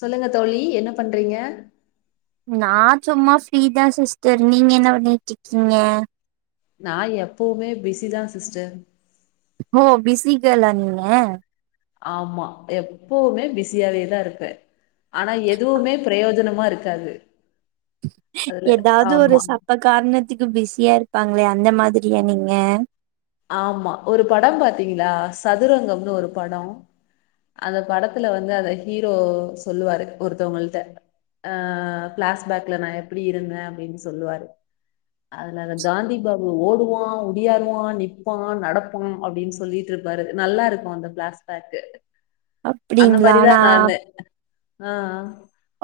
சொல்லுங்க தோழி என்ன பண்றீங்க நா சும்மா பிரிதான் சிஸ்டர் நீங்க என்ன பண்ணிட்டு இருக்கீங்க நா எப்பவுமே பிஸிதான் சிஸ்டர் ஓ பிசி கேர்ள்ல நீங்க ஆமா எப்பவுமே பிஸியாவேதான் இருப்பேன் ஆனா எதுவுமே பிரயோஜனம் மா இருக்காது அதுல எதாவ்து ஒரு ஆமா சப்ப காரணத்துக்கு பிஸியா இரு ப்பாங்லியா அந்த மாதிரியா நீங்க ஆமா ஒரு படம் பாத்தீங்களா சதுரங்கம்னு ஒரு படொ அந்த படத்துல வந்து அந்த ஹீரோ சொல்லுவாரு ஒருத்தவங்கள்ட்ட ஆ ஃபிளாஷ்பேக்ல நா எப்டி இருந்தே அப்டின் சொல்லுவாரு அதுல அத காந்தி பாபு ஓடுவா உடியாறுவா நிப் பா நடப்பா அப்டின் சொல்லிட்ருப்பாரு நல்லா இருக்கு அந்த ஃபிளாஷ்பேக்கு அந்த அப்டிங்களா மாரிதா நா நானு ஆ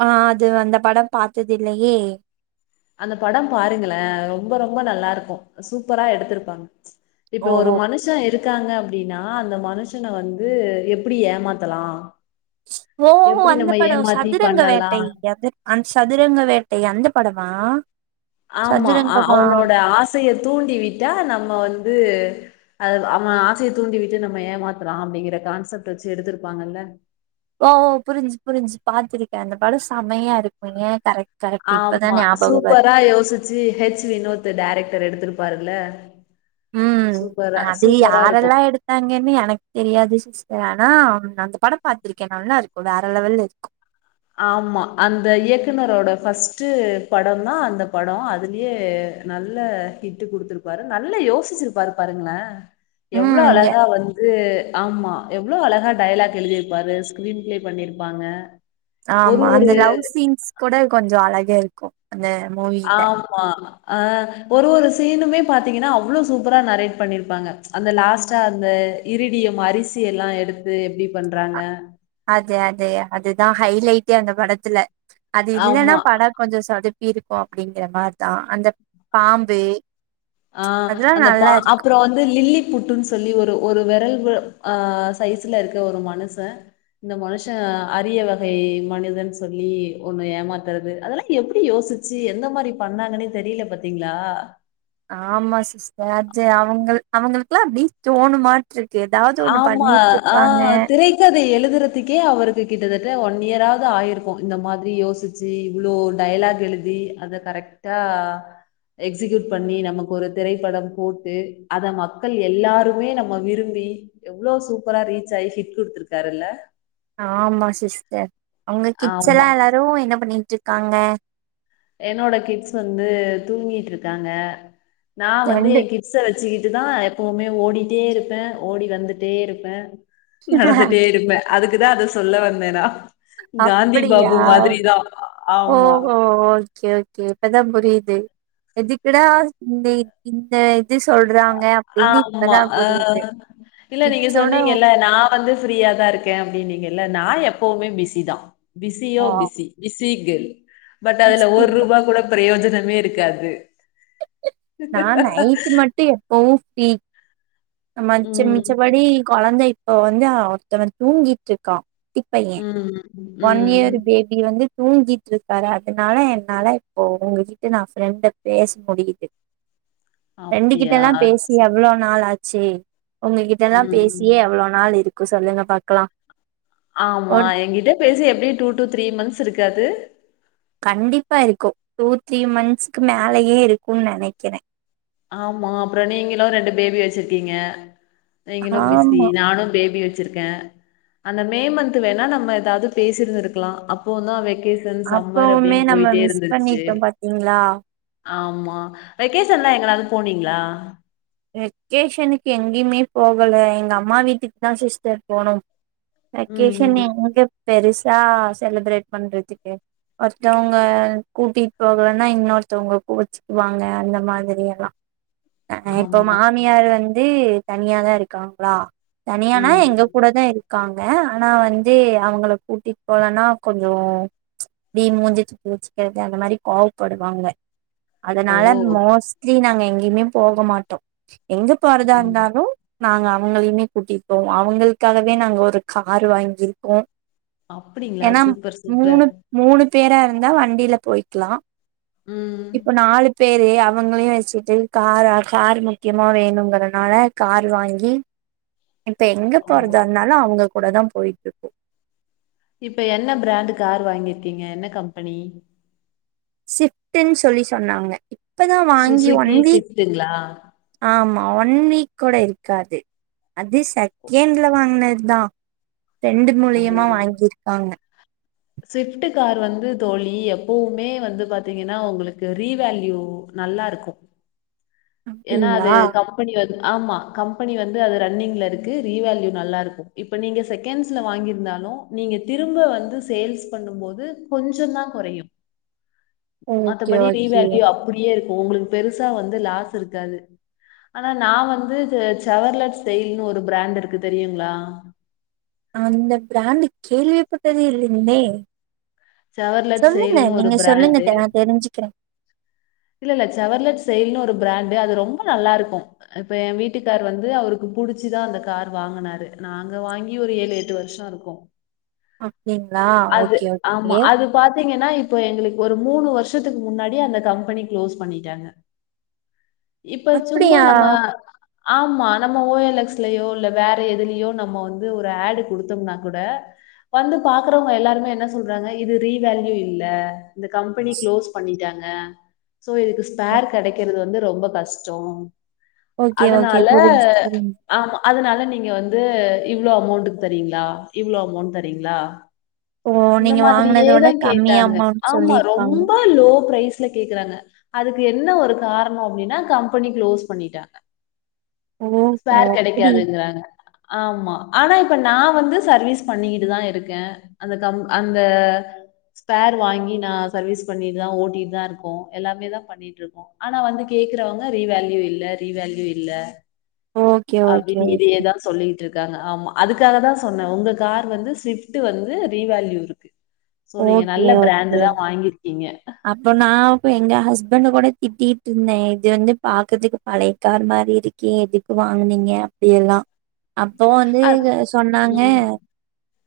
ஆ அது அந்த படம் பாத்ததில்லயே அந்த படம் பாருங்களே ரொம்ப ரொம்ப நல்லா இருக்கு சூப்பரா எடுத்துருப்பாங்க இப்ப ஓ ஒரு மனுஷ இருக் காங்க அப்டின்னா அந்த மனுஷன வந்து எப்புடி ஏமாத்தலா ஓ ஓ அந்த படொ சதுரங்க வேட்டை பண்ணலாம் அது அ சதுரங்க வேட்டை அந்த பட மா ஆமா அவனோட ஆசைய தூண்டி விட்டா நம்ம வந்து அ அவெ ஆசைய தூண்டி விட்டு நம்ம ஏமாத்துறா அப்டிங்கிற கான்செப்ட் வச்சு எடுத்திருப்பாங்கல்ல ஓ ஓ புரிஞ்சு புரிஞ்சு பாத்திருக்கே அந்த படொ சமையா இருக்கு ஏ கரெக்ட் கரெக்ட் இப்பதா ஆமா ஞாபகோ வரு சூப்பரா யோசிச்சு ஹெச் வினோத் டேரக்டர் எடுத்திருப் பாருல்ல உம் அது இருக்கும் யாரெல்லா எடுத்தாங்கன்னு எனக்கு தெரியாது ஆனா அந்த படம் பாத்திருக்கே நல்லா இருக்கு வேற லெவல்ல இருக்கு ஆமா அந்த இயக்குனரோட ஃபர்ஸ்ட்டு படொந்தா அந்த படொ அதுலயே நல்ல ஹிட்டு குடுத்துருப்பாரு நல்ல யோசிச்சிருப்பாரு பாருங்களே எவ்ளோ ம் எ அழகா வந்து ஆமா எவ்ளோ அழகா டையலாக் எழுதியிருப்பாரு ஸ்கிரீன் பிளே பண்ணிருப்பாங்க ஒரு ஆமா ஒரு அந்த லவ் சீன்ஸ் கூட கொஞ்சொ அழ கா இருக்கு அந்த மூவில ஆமா ஆ ஒரு ஒரு சீனுமே பாத்தீங்கனா அவ்ளோ சூப்பரா நரேட் பண்ணிருப்பாங்க அந்த லாஸ்ட்டா அந்த இரிடியம் அரிசி எல்லா எடுத்து எப்டி பண்றாங்க அதே அதே அதுதா ஹைலைட்டே அந்த படத்துல அது இல்லன்னா ஆமா படொ கொஞ்ச சொதப் பி இருக்கு அப்படிங்கிற மாரிதா அந்த பாம்பு ஆ அதெல்லா அந்த பா நல்லா இருக்கு அப்றோ வந்து லில்லி புட்டுன் சொல்லி ஒரு ஒரு வெரல் வ ஆ சைஸ்ல இருக்க ஒரு மனுஷ இந்த மனுஷ அரிய வகை மனிதன் சொல்லி ஒண்ணு ஏமாத்துறது அதெல்லா எப்புடி யோசிச்சு எந்த மாரி பண்ணாங்கனே தெரில பாத்தீங்ளா ஆமா சிஸ்டர் அஜ்ஜய அவுங்கள் அவுங்களுக்லா அப்டி தோணுமான் ஆமா ஆ‌ திரைக்கதை எழு துரதுக்கே அவருக்கு கிட்டத்தட்ட ஒன் இயராது ஆயிருக்கு இந்த மாதிரி யோசிச்சு இவ்ளோ டைலாக் எழுதி அத கரெக்டா எக்ஸிகியூட் பண்ணி நமக்கு ஒரு திரைப்படம் போட்டு அத மக்கள் எல்லாருமே நம்ம விரும்பி எவ்ளோ சூப்பரா ரீச் ஆயி ஹிட் குடுத்துருக்காருல்ல ஆமா சிஸ்டர். உங்க கிட்ஸ் எல்லா ஆமா. எல்லாரு என்ன பண்ணிட்டு இருக். காங்க. என்னோட கிட்ஸ் வந்து தூங்கிட்டு இருக்காங்க. நா வந்து ரெண்டு என் கிட்ஸச வச். சுக்கிட்டுதா எப்பவுமே ஓடிட்டே இருப்ப ஓடி வந்துட்டே இருப்ப. நடந்துட்டே இருப்ப. அதுக்குதா அத சொல்ல வந்த நா. காந்தி அப்படியா பாபு மாதிரிதா ஆமா. ஓஹோ ஓகே ஓகே இப்பதா புரியுது. எதுக்குடா இந்த இதன இந்த இது சொல்றாங். ஆமா ஆஹ இல்ல நீங்க கிட்ஸோட சொன்னீங்க இல்ல நா வந்து ஃப்ரீயாதா இருக்க அப்படின்னீங்க. இல்ல நா எப்பவுமே பிஸிதா. பிசியோ பிசி பிஸ். தீ கேள். பட் அதுல ஒரு ரூபா கூட பிரியோஜன. மே இருக்காது. நா நைட்டு மட்டும் எப்பவும் ஃப்ரி. மச்ச மிச்ச ம் படி கொழந்தை. இப்ப வந்து ஒருத்தவ தூங்கிட்டு இருக்கா. குட்டி பைய. ம் ஒன் ம் இயர் பேபி வந்து. தூங்கிட்டு இருக்காரு அதனால என்னால இப்போ உங்ககிட்ட நா ப்ரெண்டு பேச முடியுது. அப்டியா ரெண்டுகிட்டல்லா பேசி அவ்வளோ நாளாச்சு. ச்சே. உங்ககிட்ட எல்லா ம் பேசியே எவ்வளோ நாள் இருக். கு சொல்லுங்க பாக்கலா. ஆமா ஒரு எங்கிட்ட. பேசி எப்படியு டூ டூ த்ரீ மந்த்ஸ் இருக்காது. கண்டிப்பா இருக்கு டூ த்ரீ மந்த்ஸுக்கு மேலயே இருக்கும்ன்னு நெனைக்குற. ஆமா அப்புறோ நீங்களு ரெண்டு பேபி வச்சிருக்கீங்க. நீங்களு பிஸி ஆமா நானு பேபி வச். வச்சுருக்க. அந்த மே மந்த்து வேணா நம்ம ஏதாவது பேசியிருந்துருக்கலா. அப்போந்தா வெ. அப்பவுமே நம்ம மிஸ் பண்ணிட்டோ பாத்தீங்களா. ஆமா வெகேஷன்லா எங்கனாது. போனீங்ளா வெக்கேஷ்சனுக்கு எங்கியுமே போகல எங்க அம்மா வீட்டுக்குதா சிஸ்டர் போனோம் ம் வெக்கேஷன் ம் அங்க பெருஸ் யா செலிப்ரேட் பண்றதுக்கு ஒருத்தவங்க கூட்டிட்டு போகலன்னா இன்னொருத்தவங்க கோவுச்சிக்குவாங்க அந்த மாதிரி எல்லா [unintelligible] இப்போ ஆமா மாமியார் வந் வந்து தனியாதா இருக்காங்குளா தனியானா ம் எங்க கூட தா இருக்காங் ங்க ஆனா வந்து அவுங்குள கூட்டிட்டு போலன்னா கொஞ்சோ இப்டி மூஞ்ச தூக்கி வெச்சுக்குறது அந்த மாரி கோவப்படுவாங்க ஓ அதுனால மோஸ்ட்லி நாங்க எங் எங்கிமே போக மாட்டோ எங்க போறதா ம் இருந்தாலு நாங்க அவுங்களையுமே கூட்டிருப்போம் அவுங்களுக்காகவே நாங்க ஒரு காரு வாங்கிருக்கோம் அப்பிடிங்குளா சூப்பர் சூப்பர் மூணு பேரா இருந்தா வண்டியில போயிக்குலா ம் இப்போ நாலு பேரு அவ் அவுங்களையு வெச்சிட்டு காரா காருமம் முக்கியமா வேணுங்குறனால கார் வாங்கி இப்ப எங்கு ஓ போறதா இருந்தாலு அவுங்க கூடதாப் போயிட்டு போ இப்ப என்ன பிராண்டு் கார் வாங்கிருக்கீங்க என்ன கம்பெனி சிப்ட்டுன் சொல்லி சொன்னாங்க இப்பதா வாங்கி ஒன் சுசுகி வீக் சிஃப்ட்டுங்களா ஆமா ஆஹ் ஒன் வீக் கூட இருக்காது அது செக்கேண்ட்ல வாங்குனது தா ரெண்டு மூலியமா ஓ வாங்கிருக்காங்க ஸ்விஃப்ட் கார் வந்து தோழி எப்போவுமே வந்து பாத்தீங்கன்னா உங்குளுக்கு ரீவேல்யூ நல்லா இருக்கு ஏனா அது அப்டிங்களா கம்பெனி வந் து ஆமா கம்பெனி வந்து அது ரன்னிங்ல இருக்கு ரீவேல்யூ நல்லா இருக்கும் இப்ப நீங்க செக்கேண்ஸ்ல வாங்கிருந்தாலு நீங்க திரும்ப வந்து சேல்ஸ் பண்ணும் போது கொஞ்ச தான் குறையு ஓகே மத்தபடி ஓகே ரீவேல்யூ அப்பிடியே இருக் உங்குளுக் பெருசா வந்து லாஸ் இருக்காது ஆனா நா வந்து இது சவர்லெட்ஸ் சேயில்னு ஒரு பிராண்டு இருக்கு தெரியுங்குளா அந்த பிராண்ட கேள்விப்பட்டதை இல்லீங்ளே சவர்லெட் செயல்னு ஒரு பிராண்டு தெ நா தெரிஞ்சுக்கிறே இல்ல இல்ல சவர்லெட் செயல்னு ஒரு பிராண்டு அது ரொம்ப நல்லா இருக்கும் இப்ப என் வீட்டுக்கார் வந்து அவருக்கு புடிச்சுதான் அந்த கார் வாங்கினாரு நாங்க வாங்கி ஒரு ஏழு எட்டு வருஷம் இருக்கும் அப்படிங்களா அது ஓகே ஓகே ஆமா அது பார்த் திங்கன்னா இப்ப எங்களுக்கு ஒரு மூணு வருஷத்துக்கு முன்னாடி அந்த கம்பெனி க்ளோஸ் பண்ணிட்டாங்க இப்ப சும்மா அப்டியா நம்ம ஆமா நம்ம ஓஎல் எக்ஸ்லயோ இல்ல வேற எதுலயோ நம்ம வந்து ஒரு ஆடு கொடுத்தோம்னா கூட வந்து பாக்குறவங்க எல்லாருமே என்ன சொல்றாங்க இது ரீவேல்யூ இல்ல இந்த கம்பெனி க்ளோஸ் பண்ணிட்டாங்க சோ இதுக்கு ஸ்பேர் கிடைக்கிறது வந்து ரொம்ப கஷ்டம் ஓகே ஓகே அதனால புரிஞ்சு புரிஞ்சு ஆமா அதனால நீங்க வந்து இவ்ளோ அமௌண்ட்டுக்கு தரீங்களா இவ்ளோ அமௌண்ட் தரீங்களா ஓ இந்த நீங்க மாதிரியே வாங்குனதோட தான் கம்மி கேட்டாங்க அமௌண்ட் ஆமா சொல்லிருக்காங்க ரொம்ப லோ பிரைஸ் ல கேக்குறாங்க அதுக்கு என்ன ஒரு காரணம் அப்படின்னா கம்பெனி க்ளோஸ் பண்ணிட்டாங்க ஓ ஓ ஸ்பேர் அப்டி கெடைக்காதுங்கிறாங்க. ஆமா ஆனா இப்ப நான் வந்து சர்வீஸ் பண்ணிக்கிட்டு தான் இருக்கேன் அந்த அந்த ஸ்பேர் வாங்கி நான் சர்வீஸ் பண்ணிட்டுதான் ஓட்டிட்டு தான் இருக்கோம் எல்லாமே தான் பண்ணிட்டு இருக்கோம் ஆனா வந்து கேக்குறவங்க ரீவேல்யூ இல்ல ரீவேல்யூ இல்ல ஓகே ஓகே அப்படின்னு இதையே தான் சொல்லிட்டு இருக்கு இருக்காங்க ஆமா அதுக்காக தான் சொன்னே உங்க கார் வந்து சுவிப்ட் வந்து ரி வேல்யூ இருக்கு சோ ஓகே நீங்க ஓகே நல்ல பிராண்டு ஓகே. தான் வாங்கிரு அப்போ நான்ப்ப எங்க ஹஸ்பண்ட் கூட திட்டிகிட்டு இருந்தேன் இது வந்து பாக்குறதுக்கு பழையக்கார் மாதிரி இருக்கு எதுக்கு வாங்குனீங்க அப்படியெல்லாம் அப்போ வந்து அது சொன்னாங்க ம்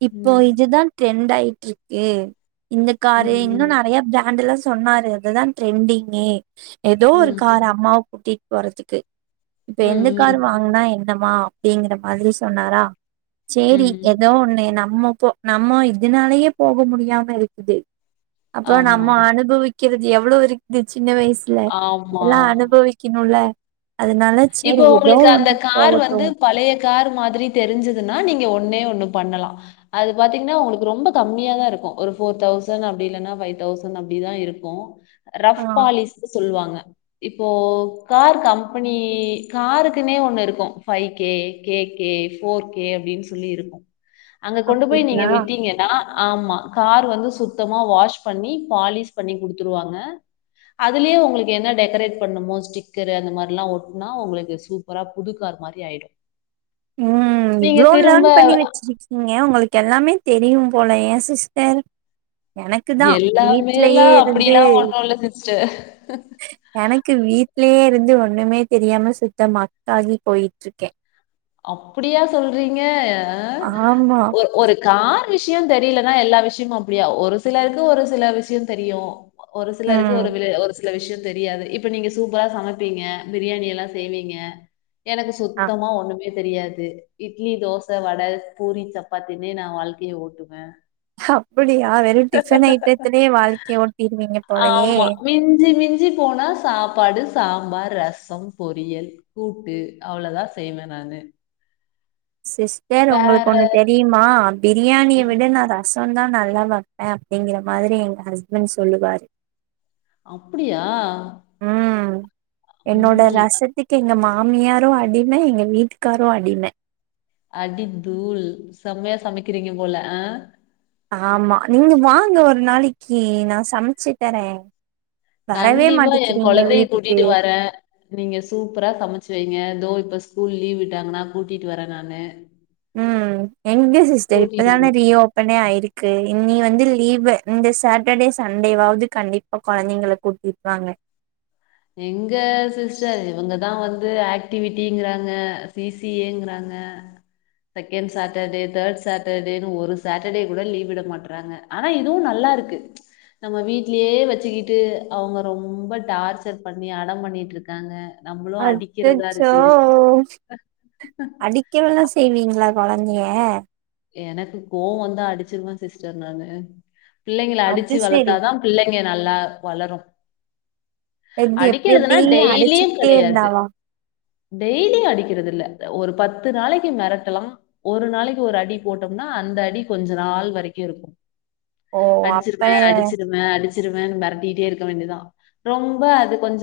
இப்போ ம் இதுதான் ட்ரெண்ட் ஆயிட் ருக்கு இந்தக்காரு ம் இன்னும் நிறைய ப்ரா பிராண்டெல்லாம் சொன்னாரு அதுதான் ட்ரெண்டிங்கி ஏதோ ம் ம் ஒருக்கார் அம்மாவ கூட்டிட் வரத்துக்கு இப்ப ம் எந்த ம் கார் ம் வாங்கனா என்னமா அப்படிங்கற மாதிரி சொன்னாரா சரி ம் ஏதோ ஒண்ணு நம்ம இப்போ நம்ம இதுனாலேயே போக முடியாம இருக்குது அப்புறம் நம் ஆமா அனுபவி வக்கிறது எவ்வளவு இருக்குதுச்சு. சின்ன வயசுல எல்லா ஆமா அனுபவிக்கணுள. இப்போ உங்களுக்கு அந்த கார் போகட்டு வந்து பழைய கார் மாதிரி தெரிஞ்சதுன்னா நீங்க ஒன்னே ஒண்ணு. பண்ணலா. அது பாத்தீங்கன்னா உங்களுக்கு ரொம்ப கம்மியாதா இருக்கு ஒரு போர் தௌசண்ட் அப்டி இல்லன்னா ஃபை தௌசண்ட் அப்படிதா இருக்கு. ஆ ரஃப் பாலிஸ்னு சொல்லுவாங்க. இப்போ கார் கம். அப்ப நீ காருக்குனே ஒண்ணு இருக்கு ஃபைவ்கே கேகே போர்கே அப்படின்னு சொல்லி இருக்கு. அங்க கொண்டு போய் நீங்க அப்டிங்களா விட்டீங்கன்னா. ஆமா கார் வந்து சுத்தமா வாஷ் பண்ணி பாலிஷ் பண்ணி குடுத்துருவாங்க. அதுலயே உங்களுக்கு என்ன டெக்ரேட் பண்ணுமோ ஸ்டிக்கர் அந்த மாரி. ல்லா ஒட்டுனா உங்களுக்கு சூப்பரா புதுக்கார் மாரி ஆயிடு. உம் நீங்க இவ்வளோ திரும்ப லேர்ன் பண்ணி வச்சிருக்கீங்க உங்களுக்கு எல்லாமே தெரியு. போலையே சிஸ்டர். எனக்கு தா எல்லாமேல்லா வீட்லயே இருந்து அப்படிலா ஒண்ணு இல்ல சிஸ். டர். எனக்கு வீட். வீட்லயே இருந்து ஒண்ணுமே தெரியாம சுத்த மக்க ஆகி போயிட்டு இருக்க. அப்படியா சொல்றீங்க ஹ ஆமா ஒரு ஒரு கார். விஷ்யோ தெரியலன்னா எல்லா விஷயமு அப்படியா ஒரு சிலருக்கு ஒரு சில விஷயோ தெரியு. ஒரு சிலருக்கு ம் ஒரு [unintelligible] ஒரு சி. சில விஷயோ தெரியாது இப்ப நீங்க சூப்பரா சமைப்பீங்க பிரியாணி எல்லா செய்வீங்க. எனக்கு அ சுத்தமா ஒண்ணுமே. தெரியாது. இட்லி, தோச, வட, பூரி, சப்பாத்தினே நா வாழ்க்கைய ஓட்டுவ. அப்படியா வெறு டிஃபன் ஐட்டத்திலயே வாழ்க்கைய ஓட்டிருவீங்க போலையே. ஆமா. மிஞ்சி மிஞ்சி போனா சாப்பாடு, சாம்பார், ரசம், பொரியல், கூட்டு அவ்வளோதா செய்வ நானு. சிஸ்டர் உங்களுக்கு வேற ஒண்ணு தெரியுமா பிரியாணிய ம். விட நா ரசந்தா நல். நல்லா வெப்ப. அப்படிங்கிற மாதிரி எங்க ஹஸ்பண்ட் சொல்லுவாரு. அப்படியா. உம் என்னோட ம். ரசத்துக்கு எங்க மா. மாமியாரு அடிம எங்க வீட்டுக்காரு அடிம. அடி தூள் செம்மையா சமைக்கிறீங்க போல ஆஹ. ஆமா நீங்க வாங்க ஒரு நாளைக்கு நா சமைச்சுத்தர. கண்டிப்பா என் கொழந்தைய கூட்டிட்டு வர நீங்க சூப்பரா சமைச்சு வைங்க இதோ. இப்ப ஸ்கூல் லீவ் விட்டாங்கன்னா கூட்டிட்டு வர நானு. உம். எங்க சிஸ்டர் கூட்டிட்டு இப்பதான ரீ வந்துட்டு ஓப்பனே ஆயுருக். க்கு இன்னி வந்து லீவு இந்த சாட்டர்டே சண்டேவாவ்து கண்டிப்பா கொழந்தைங்ள கூட்டிட்வாங்க எங்க சிஸ்டர் இவுங்கதா வந்து ஆக்டிவிட்டிங்குறாங்க ஈ சி ஏ ங்கறாங்க செகண்ட் சாட்டர்டே தேர்ட் சாட்டர்டேனு ஒரு சாட்டர்டே கூட லீவ் விட மாட்றாங்க ஆனா இதுவு நல்லாருக்கு நம்ம வீட்லயே வச்சுக்கிட்டு அவுங்க ரொம்ப டார்ச் சர் பண்ணி அடம் பண்ணிட்ருக்காங்க அச்சச்சோ அடிக்கவல்லா செய்வீங்களா கொழந்தைய எனக்கு கோவ வந்தா அடுச்சுருவ சிஸ்டர் நானு பிள்ளைங்கள அது அடிச்சு செரி வளத்தாதா பிள்ளைங்க நல்லா வளரு எது எப்டி அடிக்கிறதுனா எப்டிய டெய்லியு அடுச்சுக்ட்டே கெடையாது இருந்தாவா டெய்லி அடிக்கிறதில்ல ஒரு பத்து நாளைக்கு மெரட்டலா ஒரு நாளைக்கி ஒரு அடி போட்டோம்னா அந்த அடி கொஞ்ச நாள் வரைக்கு இருக்கு ஓ அப்பய சிருவேனு மெரட்டிட்டே இருக்க வேண்டியதா ரொம்ப அது கொஞ்ச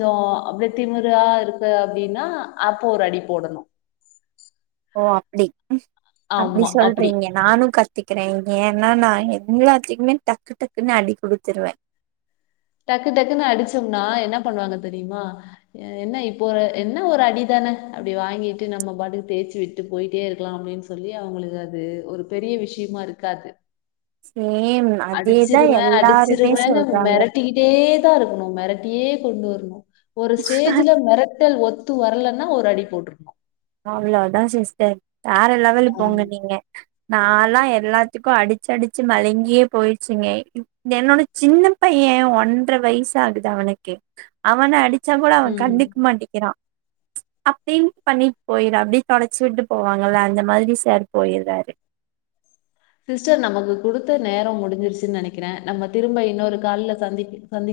அப்டெ திமுறா இருக்கு அப்டின்னா அப்பொ ஒரு அடி போடணு ஓ அப்டி அப்டி அப்படி சொல்றீங்க நானு கத்திக் கிறே ஏன்னா நா எல்லாத்துக்குமே டக்கு டக்குன்னு அடி குடுத்துருவே டக்கு டக்குனு அடிச்சம்னா என்ன பண்ணுவாங்க தெரியுமா என்ன இப்போ ஒரு என்ன ஒரு அடிதான அப்டி வாங்கிட்டு நம்ம பாட்டுக்கு தேச்சு விட்டு போயிட்டே இருக்கலா அப்டின் சொல்லி அவுங்களுக்கு அது ஒரு பெரிய விஷ்யமா இருக்காது சேம் அதேதா எல்லாருமே சொல்றாங்க கிட்டே தா இருக்கணு மெரட்டியே கொண்டு வரணு ஒரு ஸ்டேஜ்ல மெர ட்டல் ஒத்து வர்லன்னா ஒரு அடி போட்ருனு அவ்ள அதா சிஸ்டர் வேற லெவலு ஆமா. போங்க நீங்க நால்லா எல்லாத்துக் க்கு அடிச்சுடிச்சு மலுங்கியே போயிச்சுங்க என்னோட சின்ன பைய ஒன்ற வய்சாகுது அவனுக்கு அவன அடிச் ச்சா கூட அவன் உம் கண்டுக் மாட்டிக்கிறா அப்டி பண்ணி போயிடு அப்டே தொடச்சி விட்டு போவாங்கல்ல அந்த மாதிரி சார் போயிர்றாரு சிஸ்டர் நமக்கு குடுத்த நேரம் முடிஞ்சிருச்சுன் நெனக்கிறே நம்ம திரும்ப இன்னொரு கால்ல சந்தி சந்திக்க